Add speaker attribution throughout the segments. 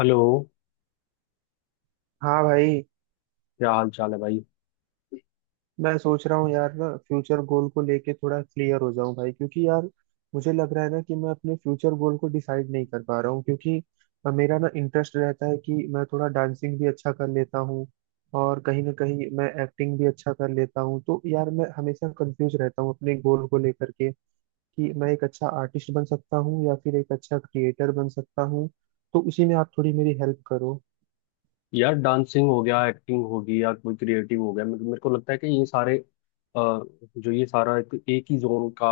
Speaker 1: Hello.
Speaker 2: हाँ भाई।
Speaker 1: क्या हाल चाल है भाई।
Speaker 2: मैं सोच रहा हूँ यार ना, फ्यूचर गोल को लेके थोड़ा क्लियर हो जाऊं भाई, क्योंकि यार मुझे लग रहा है ना कि मैं अपने फ्यूचर गोल को डिसाइड नहीं कर पा रहा हूँ। क्योंकि मेरा ना इंटरेस्ट रहता है कि मैं थोड़ा डांसिंग भी अच्छा कर लेता हूँ, और कहीं ना कहीं मैं एक्टिंग भी अच्छा कर लेता हूँ। तो यार मैं हमेशा कंफ्यूज रहता हूँ अपने गोल को लेकर के कि मैं एक अच्छा आर्टिस्ट बन सकता हूँ या फिर एक अच्छा क्रिएटर बन सकता हूँ। तो उसी में आप थोड़ी मेरी हेल्प करो।
Speaker 1: यार, डांसिंग हो गया, एक्टिंग होगी या कोई क्रिएटिव हो गया, मेरे को लगता है कि ये सारे जो ये सारा एक ही जोन का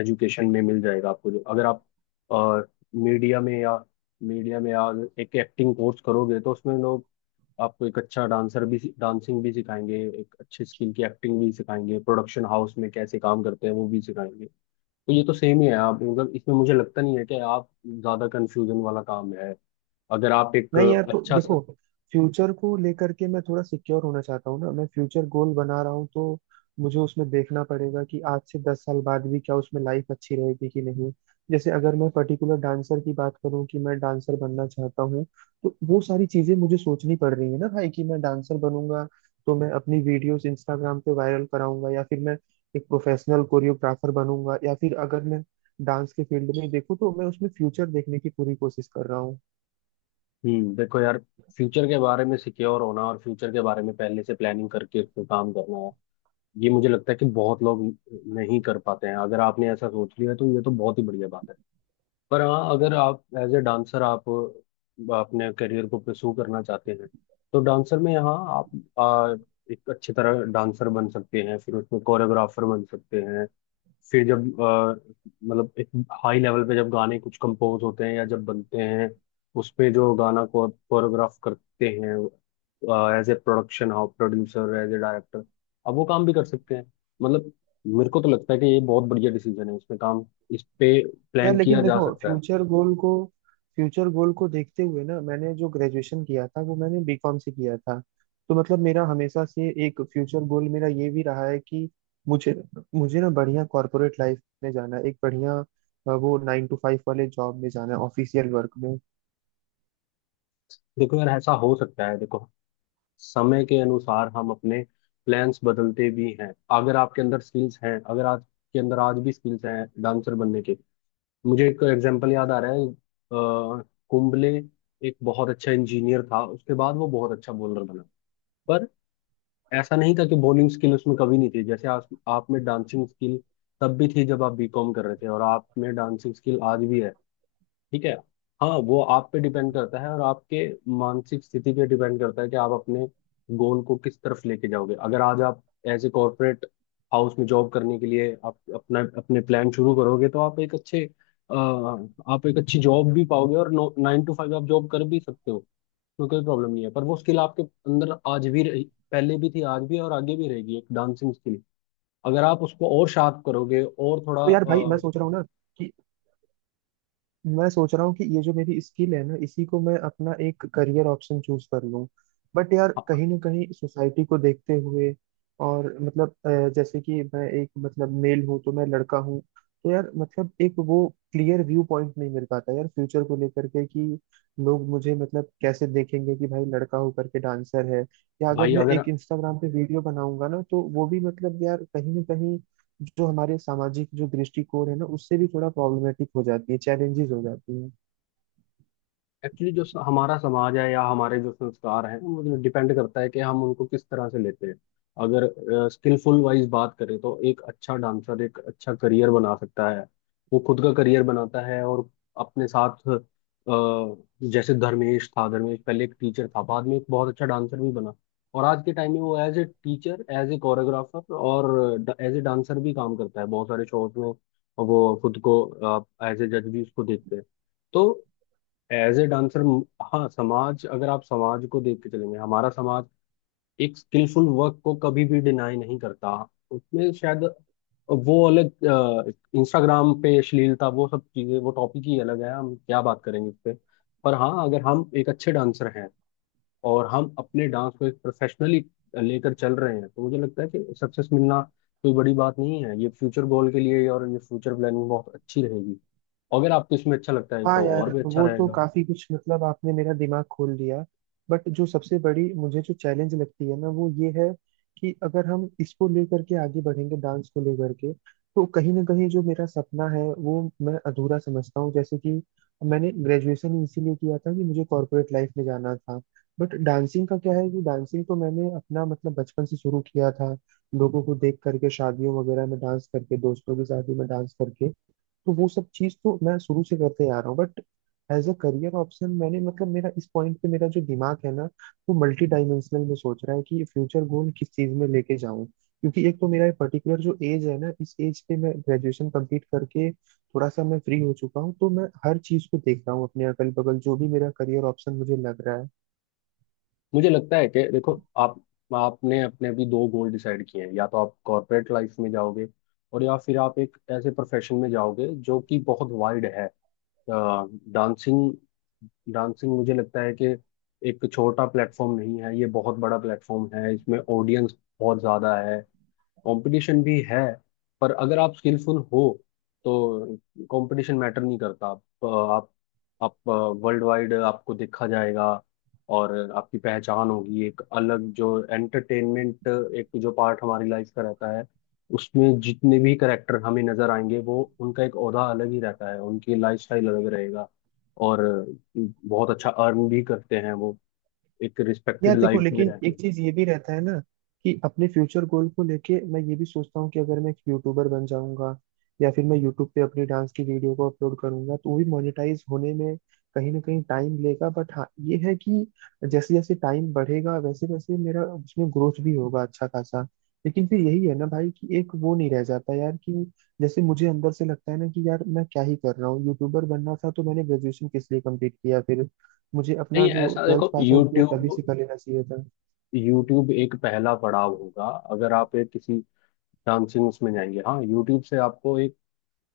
Speaker 1: एजुकेशन में मिल जाएगा आपको, जो अगर आप मीडिया में या मीडिया में या एक एक्टिंग कोर्स करोगे तो उसमें लोग आपको एक अच्छा डांसर भी, डांसिंग भी सिखाएंगे, एक अच्छे स्किल की एक्टिंग भी सिखाएंगे, प्रोडक्शन हाउस में कैसे काम करते हैं वो भी सिखाएंगे। तो ये तो सेम ही है आप, मतलब इसमें मुझे लगता नहीं है कि आप ज्यादा कंफ्यूजन वाला काम है। अगर आप एक
Speaker 2: नहीं यार, तो
Speaker 1: अच्छा सा।
Speaker 2: देखो, फ्यूचर को लेकर के मैं थोड़ा सिक्योर होना चाहता हूँ ना। मैं फ्यूचर गोल बना रहा हूँ तो मुझे उसमें देखना पड़ेगा कि आज से 10 साल बाद भी क्या उसमें लाइफ अच्छी रहेगी कि नहीं। जैसे अगर मैं पर्टिकुलर डांसर की बात करूँ कि मैं डांसर बनना चाहता हूँ, तो वो सारी चीजें मुझे सोचनी पड़ रही है ना भाई कि मैं डांसर बनूंगा तो मैं अपनी वीडियोस इंस्टाग्राम पे वायरल कराऊंगा, या फिर मैं एक प्रोफेशनल कोरियोग्राफर बनूंगा। या फिर अगर मैं डांस के फील्ड में देखूँ तो मैं उसमें फ्यूचर देखने की पूरी कोशिश कर रहा हूँ।
Speaker 1: हम्म, देखो यार, फ्यूचर के बारे में सिक्योर होना और फ्यूचर के बारे में पहले से प्लानिंग करके उस पे काम करना है, ये मुझे लगता है कि बहुत लोग नहीं कर पाते हैं। अगर आपने ऐसा सोच लिया तो ये तो बहुत ही बढ़िया बात है। पर हाँ, अगर आप एज ए डांसर आप अपने करियर को पुरसू करना चाहते हैं तो डांसर में यहाँ आप आ, एक अच्छी तरह डांसर बन सकते हैं, फिर उसमें कोरियोग्राफर बन सकते हैं, फिर जब मतलब एक हाई लेवल पे जब गाने कुछ कंपोज होते हैं या जब बनते हैं, उसमें जो गाना को कोरियोग्राफ करते हैं as a production house producer, as a director, अब वो काम भी कर सकते हैं। मतलब मेरे को तो लगता है कि ये बहुत बढ़िया डिसीजन है, इसमें काम इस पे
Speaker 2: यार
Speaker 1: प्लान
Speaker 2: लेकिन
Speaker 1: किया जा
Speaker 2: देखो
Speaker 1: सकता है।
Speaker 2: फ्यूचर गोल को, फ्यूचर गोल को देखते हुए ना, मैंने जो ग्रेजुएशन किया था वो मैंने बीकॉम से किया था। तो मतलब मेरा हमेशा से एक फ्यूचर गोल मेरा ये भी रहा है कि मुझे मुझे ना बढ़िया कॉर्पोरेट लाइफ में जाना है, एक बढ़िया वो 9 to 5 वाले जॉब में जाना है, ऑफिशियल वर्क में।
Speaker 1: देखो यार, ऐसा हो सकता है। देखो, समय के अनुसार हम अपने प्लान्स बदलते भी हैं। अगर आपके अंदर स्किल्स हैं, अगर आपके अंदर आज भी स्किल्स हैं डांसर बनने के। मुझे एक एग्जांपल याद आ रहा है, कुंबले एक बहुत अच्छा इंजीनियर था, उसके बाद वो बहुत अच्छा बॉलर बना। पर ऐसा नहीं था कि बॉलिंग स्किल उसमें कभी नहीं थी, जैसे आप में डांसिंग स्किल तब भी थी जब आप B.Com कर रहे थे, और आप में डांसिंग स्किल आज भी है। ठीक है। हाँ, वो आप पे डिपेंड करता है और आपके मानसिक स्थिति पे डिपेंड करता है कि आप अपने गोल को किस तरफ लेके जाओगे। अगर आज आप एज ए कॉर्पोरेट हाउस में जॉब करने के लिए आप अपना अपने प्लान शुरू करोगे तो आप एक अच्छे आप एक अच्छी जॉब भी पाओगे, और 9 to 5 आप जॉब कर भी सकते हो। तो कोई प्रॉब्लम नहीं है, पर वो स्किल आपके अंदर आज भी रही, पहले भी थी, आज भी है, और आगे भी रहेगी, एक डांसिंग स्किल। अगर आप उसको और शार्प करोगे और थोड़ा
Speaker 2: तो यार भाई मैं सोच रहा हूँ ना कि मैं सोच रहा हूँ कि ये जो मेरी स्किल है ना, इसी को मैं अपना एक करियर ऑप्शन चूज कर लूँ। बट यार कहीं
Speaker 1: हाँ,
Speaker 2: ना कहीं सोसाइटी को देखते हुए, और मतलब जैसे कि मैं एक मतलब मेल हूँ, तो मैं लड़का हूँ। तो यार मतलब एक वो क्लियर व्यू पॉइंट नहीं मिल पाता यार फ्यूचर को लेकर के कि लोग मुझे मतलब कैसे देखेंगे कि भाई लड़का होकर के डांसर है। या अगर
Speaker 1: भाई
Speaker 2: मैं
Speaker 1: अगर
Speaker 2: एक इंस्टाग्राम पे वीडियो बनाऊंगा ना तो वो भी मतलब यार कहीं ना कहीं जो हमारे सामाजिक जो दृष्टिकोण है ना उससे भी थोड़ा प्रॉब्लमेटिक हो जाती है, चैलेंजेस हो जाती है।
Speaker 1: एक्चुअली जो हमारा समाज है या हमारे जो संस्कार हैं, वो मतलब डिपेंड करता है कि हम उनको किस तरह से लेते हैं। अगर स्किलफुल वाइज बात करें तो एक अच्छा डांसर एक अच्छा करियर बना सकता है, वो खुद का करियर बनाता है और अपने साथ अ, जैसे धर्मेश था, धर्मेश पहले एक टीचर था, बाद में एक बहुत अच्छा डांसर भी बना। और आज के टाइम में वो as a teacher, as a choreographer और एज ए डांसर भी काम करता है बहुत सारे शोज में। वो खुद को एज ए जज भी उसको देखते हैं। तो एज ए डांसर, हाँ, समाज, अगर आप समाज को देख के चलेंगे, हमारा समाज एक स्किलफुल वर्क को कभी भी डिनाई नहीं करता। उसमें शायद वो अलग, इंस्टाग्राम पे अश्लीलता वो सब चीजें, वो टॉपिक ही अलग है, हम क्या बात करेंगे इस पे। पर हाँ, अगर हम एक अच्छे डांसर हैं और हम अपने डांस को एक प्रोफेशनली लेकर चल रहे हैं तो मुझे लगता है कि सक्सेस मिलना कोई बड़ी बात नहीं है। ये फ्यूचर गोल के लिए और ये फ्यूचर प्लानिंग बहुत अच्छी रहेगी, अगर आपको इसमें अच्छा लगता है
Speaker 2: हाँ
Speaker 1: तो और
Speaker 2: यार,
Speaker 1: भी अच्छा
Speaker 2: वो तो
Speaker 1: रहेगा।
Speaker 2: काफी कुछ मतलब आपने मेरा दिमाग खोल दिया। बट जो सबसे बड़ी मुझे जो चैलेंज लगती है ना वो ये है कि अगर हम इसको लेकर के आगे बढ़ेंगे, डांस को लेकर के, तो कहीं ना कहीं जो मेरा सपना है वो मैं अधूरा समझता हूँ। जैसे कि मैंने ग्रेजुएशन इसीलिए किया था कि मुझे कॉर्पोरेट लाइफ में जाना था। बट डांसिंग का क्या है कि डांसिंग तो मैंने अपना मतलब बचपन से शुरू किया था, लोगों को देख करके, शादियों वगैरह में डांस करके, दोस्तों की शादी में डांस करके। तो वो सब चीज तो मैं शुरू से करते आ रहा हूँ, but as a career option मैंने मतलब मेरा इस पॉइंट पे मेरा जो दिमाग है ना वो मल्टी डायमेंशनल में सोच रहा है कि फ्यूचर गोल किस चीज में लेके जाऊं। क्योंकि एक तो मेरा ये पर्टिकुलर जो एज है ना, इस एज पे मैं ग्रेजुएशन कंप्लीट करके थोड़ा सा मैं फ्री हो चुका हूँ, तो मैं हर चीज को देख रहा हूँ अपने अगल बगल जो भी मेरा करियर ऑप्शन मुझे लग रहा है।
Speaker 1: मुझे लगता है कि देखो, आप आपने अपने अभी दो गोल डिसाइड किए हैं, या तो आप कॉर्पोरेट लाइफ में जाओगे, और या फिर आप एक ऐसे प्रोफेशन में जाओगे जो कि बहुत वाइड है, डांसिंग। डांसिंग मुझे लगता है कि एक छोटा प्लेटफॉर्म नहीं है, ये बहुत बड़ा प्लेटफॉर्म है। इसमें ऑडियंस बहुत ज़्यादा है, कंपटीशन भी है। पर अगर आप स्किलफुल हो तो कंपटीशन मैटर नहीं करता। आप वर्ल्ड वाइड आपको देखा जाएगा, और आपकी पहचान होगी एक अलग। जो एंटरटेनमेंट एक जो पार्ट हमारी लाइफ का रहता है, उसमें जितने भी करेक्टर हमें नजर आएंगे वो, उनका एक ओहदा अलग ही रहता है, उनकी लाइफस्टाइल अलग रहेगा, और बहुत अच्छा अर्न भी करते हैं वो, एक
Speaker 2: यार
Speaker 1: रिस्पेक्टेड
Speaker 2: देखो
Speaker 1: लाइफ में
Speaker 2: लेकिन
Speaker 1: रहते
Speaker 2: एक
Speaker 1: हैं।
Speaker 2: चीज ये भी रहता है ना कि अपने फ्यूचर गोल को लेके मैं ये भी सोचता हूँ कि अगर मैं एक यूट्यूबर बन जाऊंगा या फिर मैं यूट्यूब पे अपनी डांस की वीडियो को अपलोड करूंगा, तो वो भी मोनेटाइज होने में कहीं ना कहीं टाइम लेगा। बट हाँ ये है कि जैसे जैसे टाइम बढ़ेगा वैसे वैसे मेरा उसमें ग्रोथ भी होगा अच्छा खासा। लेकिन फिर यही है ना भाई कि एक वो नहीं रह जाता यार, कि जैसे मुझे अंदर से लगता है ना कि यार मैं क्या ही कर रहा हूँ, यूट्यूबर बनना था तो मैंने ग्रेजुएशन किस लिए कंप्लीट किया फिर, मुझे अपना
Speaker 1: नहीं,
Speaker 2: जो
Speaker 1: ऐसा
Speaker 2: ट्वेल्थ
Speaker 1: देखो,
Speaker 2: पास आउट किया तभी
Speaker 1: यूट्यूब
Speaker 2: से कर लेना चाहिए था।
Speaker 1: यूट्यूब एक पहला पड़ाव होगा। अगर आप एक किसी डांसिंग उसमें जाएंगे, हाँ, यूट्यूब से आपको एक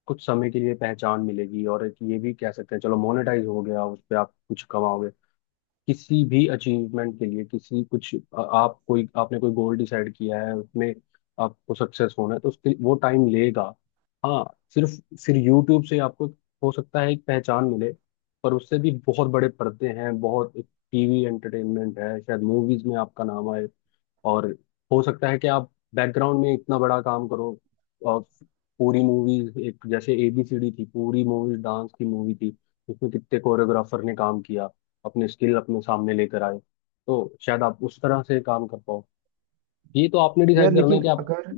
Speaker 1: कुछ समय के लिए पहचान मिलेगी, और एक ये भी कह सकते हैं चलो मोनेटाइज हो गया, उस पर आप कुछ कमाओगे। किसी भी अचीवमेंट के लिए, किसी कुछ आप कोई आपने कोई गोल डिसाइड किया है उसमें आपको सक्सेस होना है, तो उसके वो टाइम लेगा। हाँ, सिर्फ फिर यूट्यूब से आपको हो सकता है एक पहचान मिले, पर उससे भी बहुत बड़े पर्दे हैं। बहुत TV एंटरटेनमेंट है, शायद मूवीज में आपका नाम आए, और हो सकता है कि आप बैकग्राउंड में इतना बड़ा काम करो, और पूरी मूवीज, एक जैसे ABCD थी, पूरी मूवीज डांस की मूवी थी, उसमें कितने कोरियोग्राफर ने काम किया, अपने स्किल अपने सामने लेकर आए। तो शायद आप उस तरह से काम कर पाओ। ये तो आपने
Speaker 2: यार
Speaker 1: डिसाइड करना है
Speaker 2: लेकिन
Speaker 1: कि आप।
Speaker 2: अगर,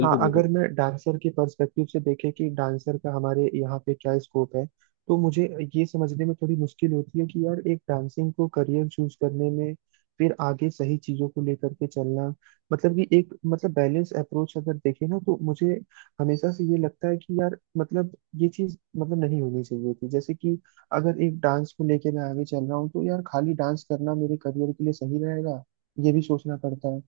Speaker 2: हाँ, अगर
Speaker 1: बिल्कुल।
Speaker 2: मैं डांसर के पर्सपेक्टिव से देखे कि डांसर का हमारे यहाँ पे क्या स्कोप है, तो मुझे ये समझने में थोड़ी मुश्किल होती है कि यार एक डांसिंग को करियर चूज करने में फिर आगे सही चीजों को लेकर के चलना, मतलब कि एक मतलब बैलेंस अप्रोच अगर देखे ना, तो मुझे हमेशा से ये लगता है कि यार मतलब ये चीज मतलब नहीं होनी चाहिए थी। जैसे कि अगर एक डांस को लेके मैं आगे चल रहा हूँ, तो यार खाली डांस करना मेरे करियर के लिए सही रहेगा ये भी सोचना पड़ता है।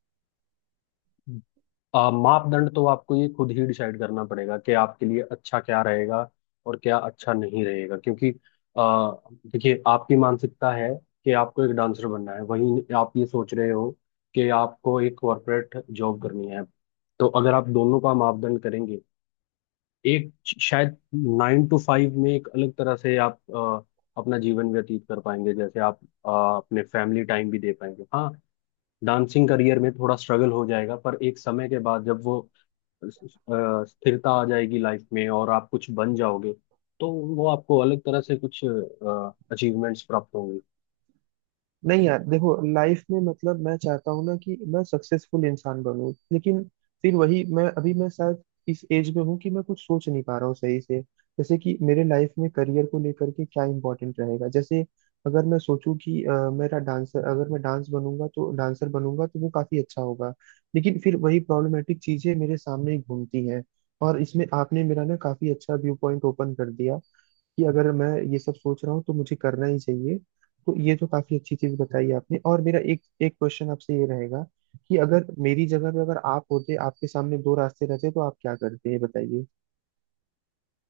Speaker 1: मापदंड तो आपको ये खुद ही डिसाइड करना पड़ेगा कि आपके लिए अच्छा क्या रहेगा और क्या अच्छा नहीं रहेगा, क्योंकि आ, देखिए आपकी मानसिकता है कि आपको एक डांसर बनना है, वहीं आप ये सोच रहे हो कि आपको एक कॉरपोरेट जॉब करनी है। तो अगर आप दोनों का मापदंड करेंगे, एक शायद 9 to 5 में एक अलग तरह से आप अपना जीवन व्यतीत कर पाएंगे, जैसे आप अपने फैमिली टाइम भी दे पाएंगे। हाँ, डांसिंग करियर में थोड़ा स्ट्रगल हो जाएगा, पर एक समय के बाद जब वो स्थिरता आ जाएगी लाइफ में और आप कुछ बन जाओगे तो वो आपको अलग तरह से कुछ अचीवमेंट्स प्राप्त होंगे।
Speaker 2: नहीं यार देखो, लाइफ में मतलब मैं चाहता हूँ ना कि मैं सक्सेसफुल इंसान बनूं। लेकिन फिर वही, मैं शायद इस एज में हूँ कि मैं कुछ सोच नहीं पा रहा हूँ सही से, जैसे कि मेरे लाइफ में करियर को लेकर के क्या इंपॉर्टेंट रहेगा। जैसे अगर मैं सोचूं कि मेरा डांसर अगर मैं डांस बनूंगा तो डांसर बनूंगा तो वो काफी अच्छा होगा। लेकिन फिर वही प्रॉब्लमेटिक चीजें मेरे सामने ही घूमती हैं। और इसमें आपने मेरा ना काफी अच्छा व्यू पॉइंट ओपन कर दिया कि अगर मैं ये सब सोच रहा हूँ तो मुझे करना ही चाहिए। तो ये तो काफी अच्छी चीज बताई आपने। और मेरा एक एक क्वेश्चन आपसे ये रहेगा कि अगर मेरी जगह पे अगर आप होते, आपके सामने दो रास्ते रहते, तो आप क्या करते ये बताइए।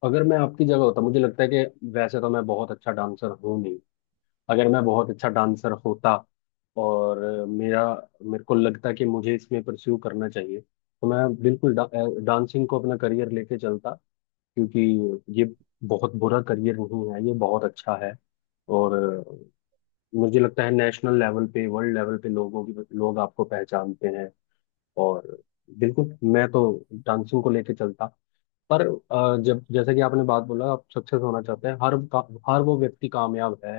Speaker 1: अगर मैं आपकी जगह होता, मुझे लगता है कि वैसे तो मैं बहुत अच्छा डांसर हूँ नहीं। अगर मैं बहुत अच्छा डांसर होता और मेरा मेरे को लगता कि मुझे इसमें परस्यू करना चाहिए तो मैं बिल्कुल डांसिंग को अपना करियर लेके चलता, क्योंकि ये बहुत बुरा करियर नहीं है, ये बहुत अच्छा है। और मुझे लगता है नेशनल लेवल पे वर्ल्ड लेवल पे लोग आपको पहचानते हैं। और बिल्कुल मैं तो डांसिंग को लेके चलता। पर जब, जैसे कि आपने बात बोला, आप सक्सेस होना चाहते हैं, हर वो व्यक्ति कामयाब है,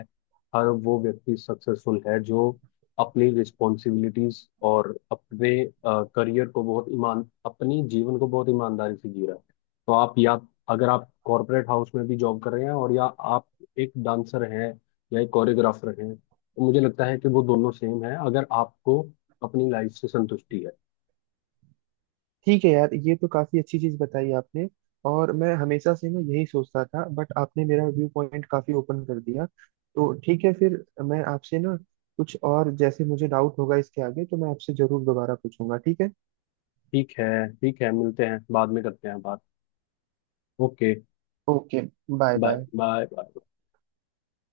Speaker 1: हर वो व्यक्ति सक्सेसफुल है जो अपनी रिस्पॉन्सिबिलिटीज और अपने करियर को बहुत ईमान, अपनी जीवन को बहुत ईमानदारी से जी रहा है। तो आप, या अगर आप कॉरपोरेट हाउस में भी जॉब कर रहे हैं और या आप एक डांसर हैं या एक कोरियोग्राफर हैं, तो मुझे लगता है कि वो दोनों सेम है, अगर आपको अपनी लाइफ से संतुष्टि है।
Speaker 2: ठीक है यार, ये तो काफी अच्छी चीज बताई आपने। और मैं हमेशा से ना यही सोचता था, बट आपने मेरा व्यू पॉइंट काफी ओपन कर दिया। तो ठीक है, फिर मैं आपसे ना कुछ और जैसे मुझे डाउट होगा इसके आगे तो मैं आपसे जरूर दोबारा पूछूंगा। ठीक है।
Speaker 1: ठीक है। ठीक है, मिलते हैं, बाद में करते हैं बात। Okay.
Speaker 2: Okay. Bye
Speaker 1: bye,
Speaker 2: bye.
Speaker 1: Bye, bye.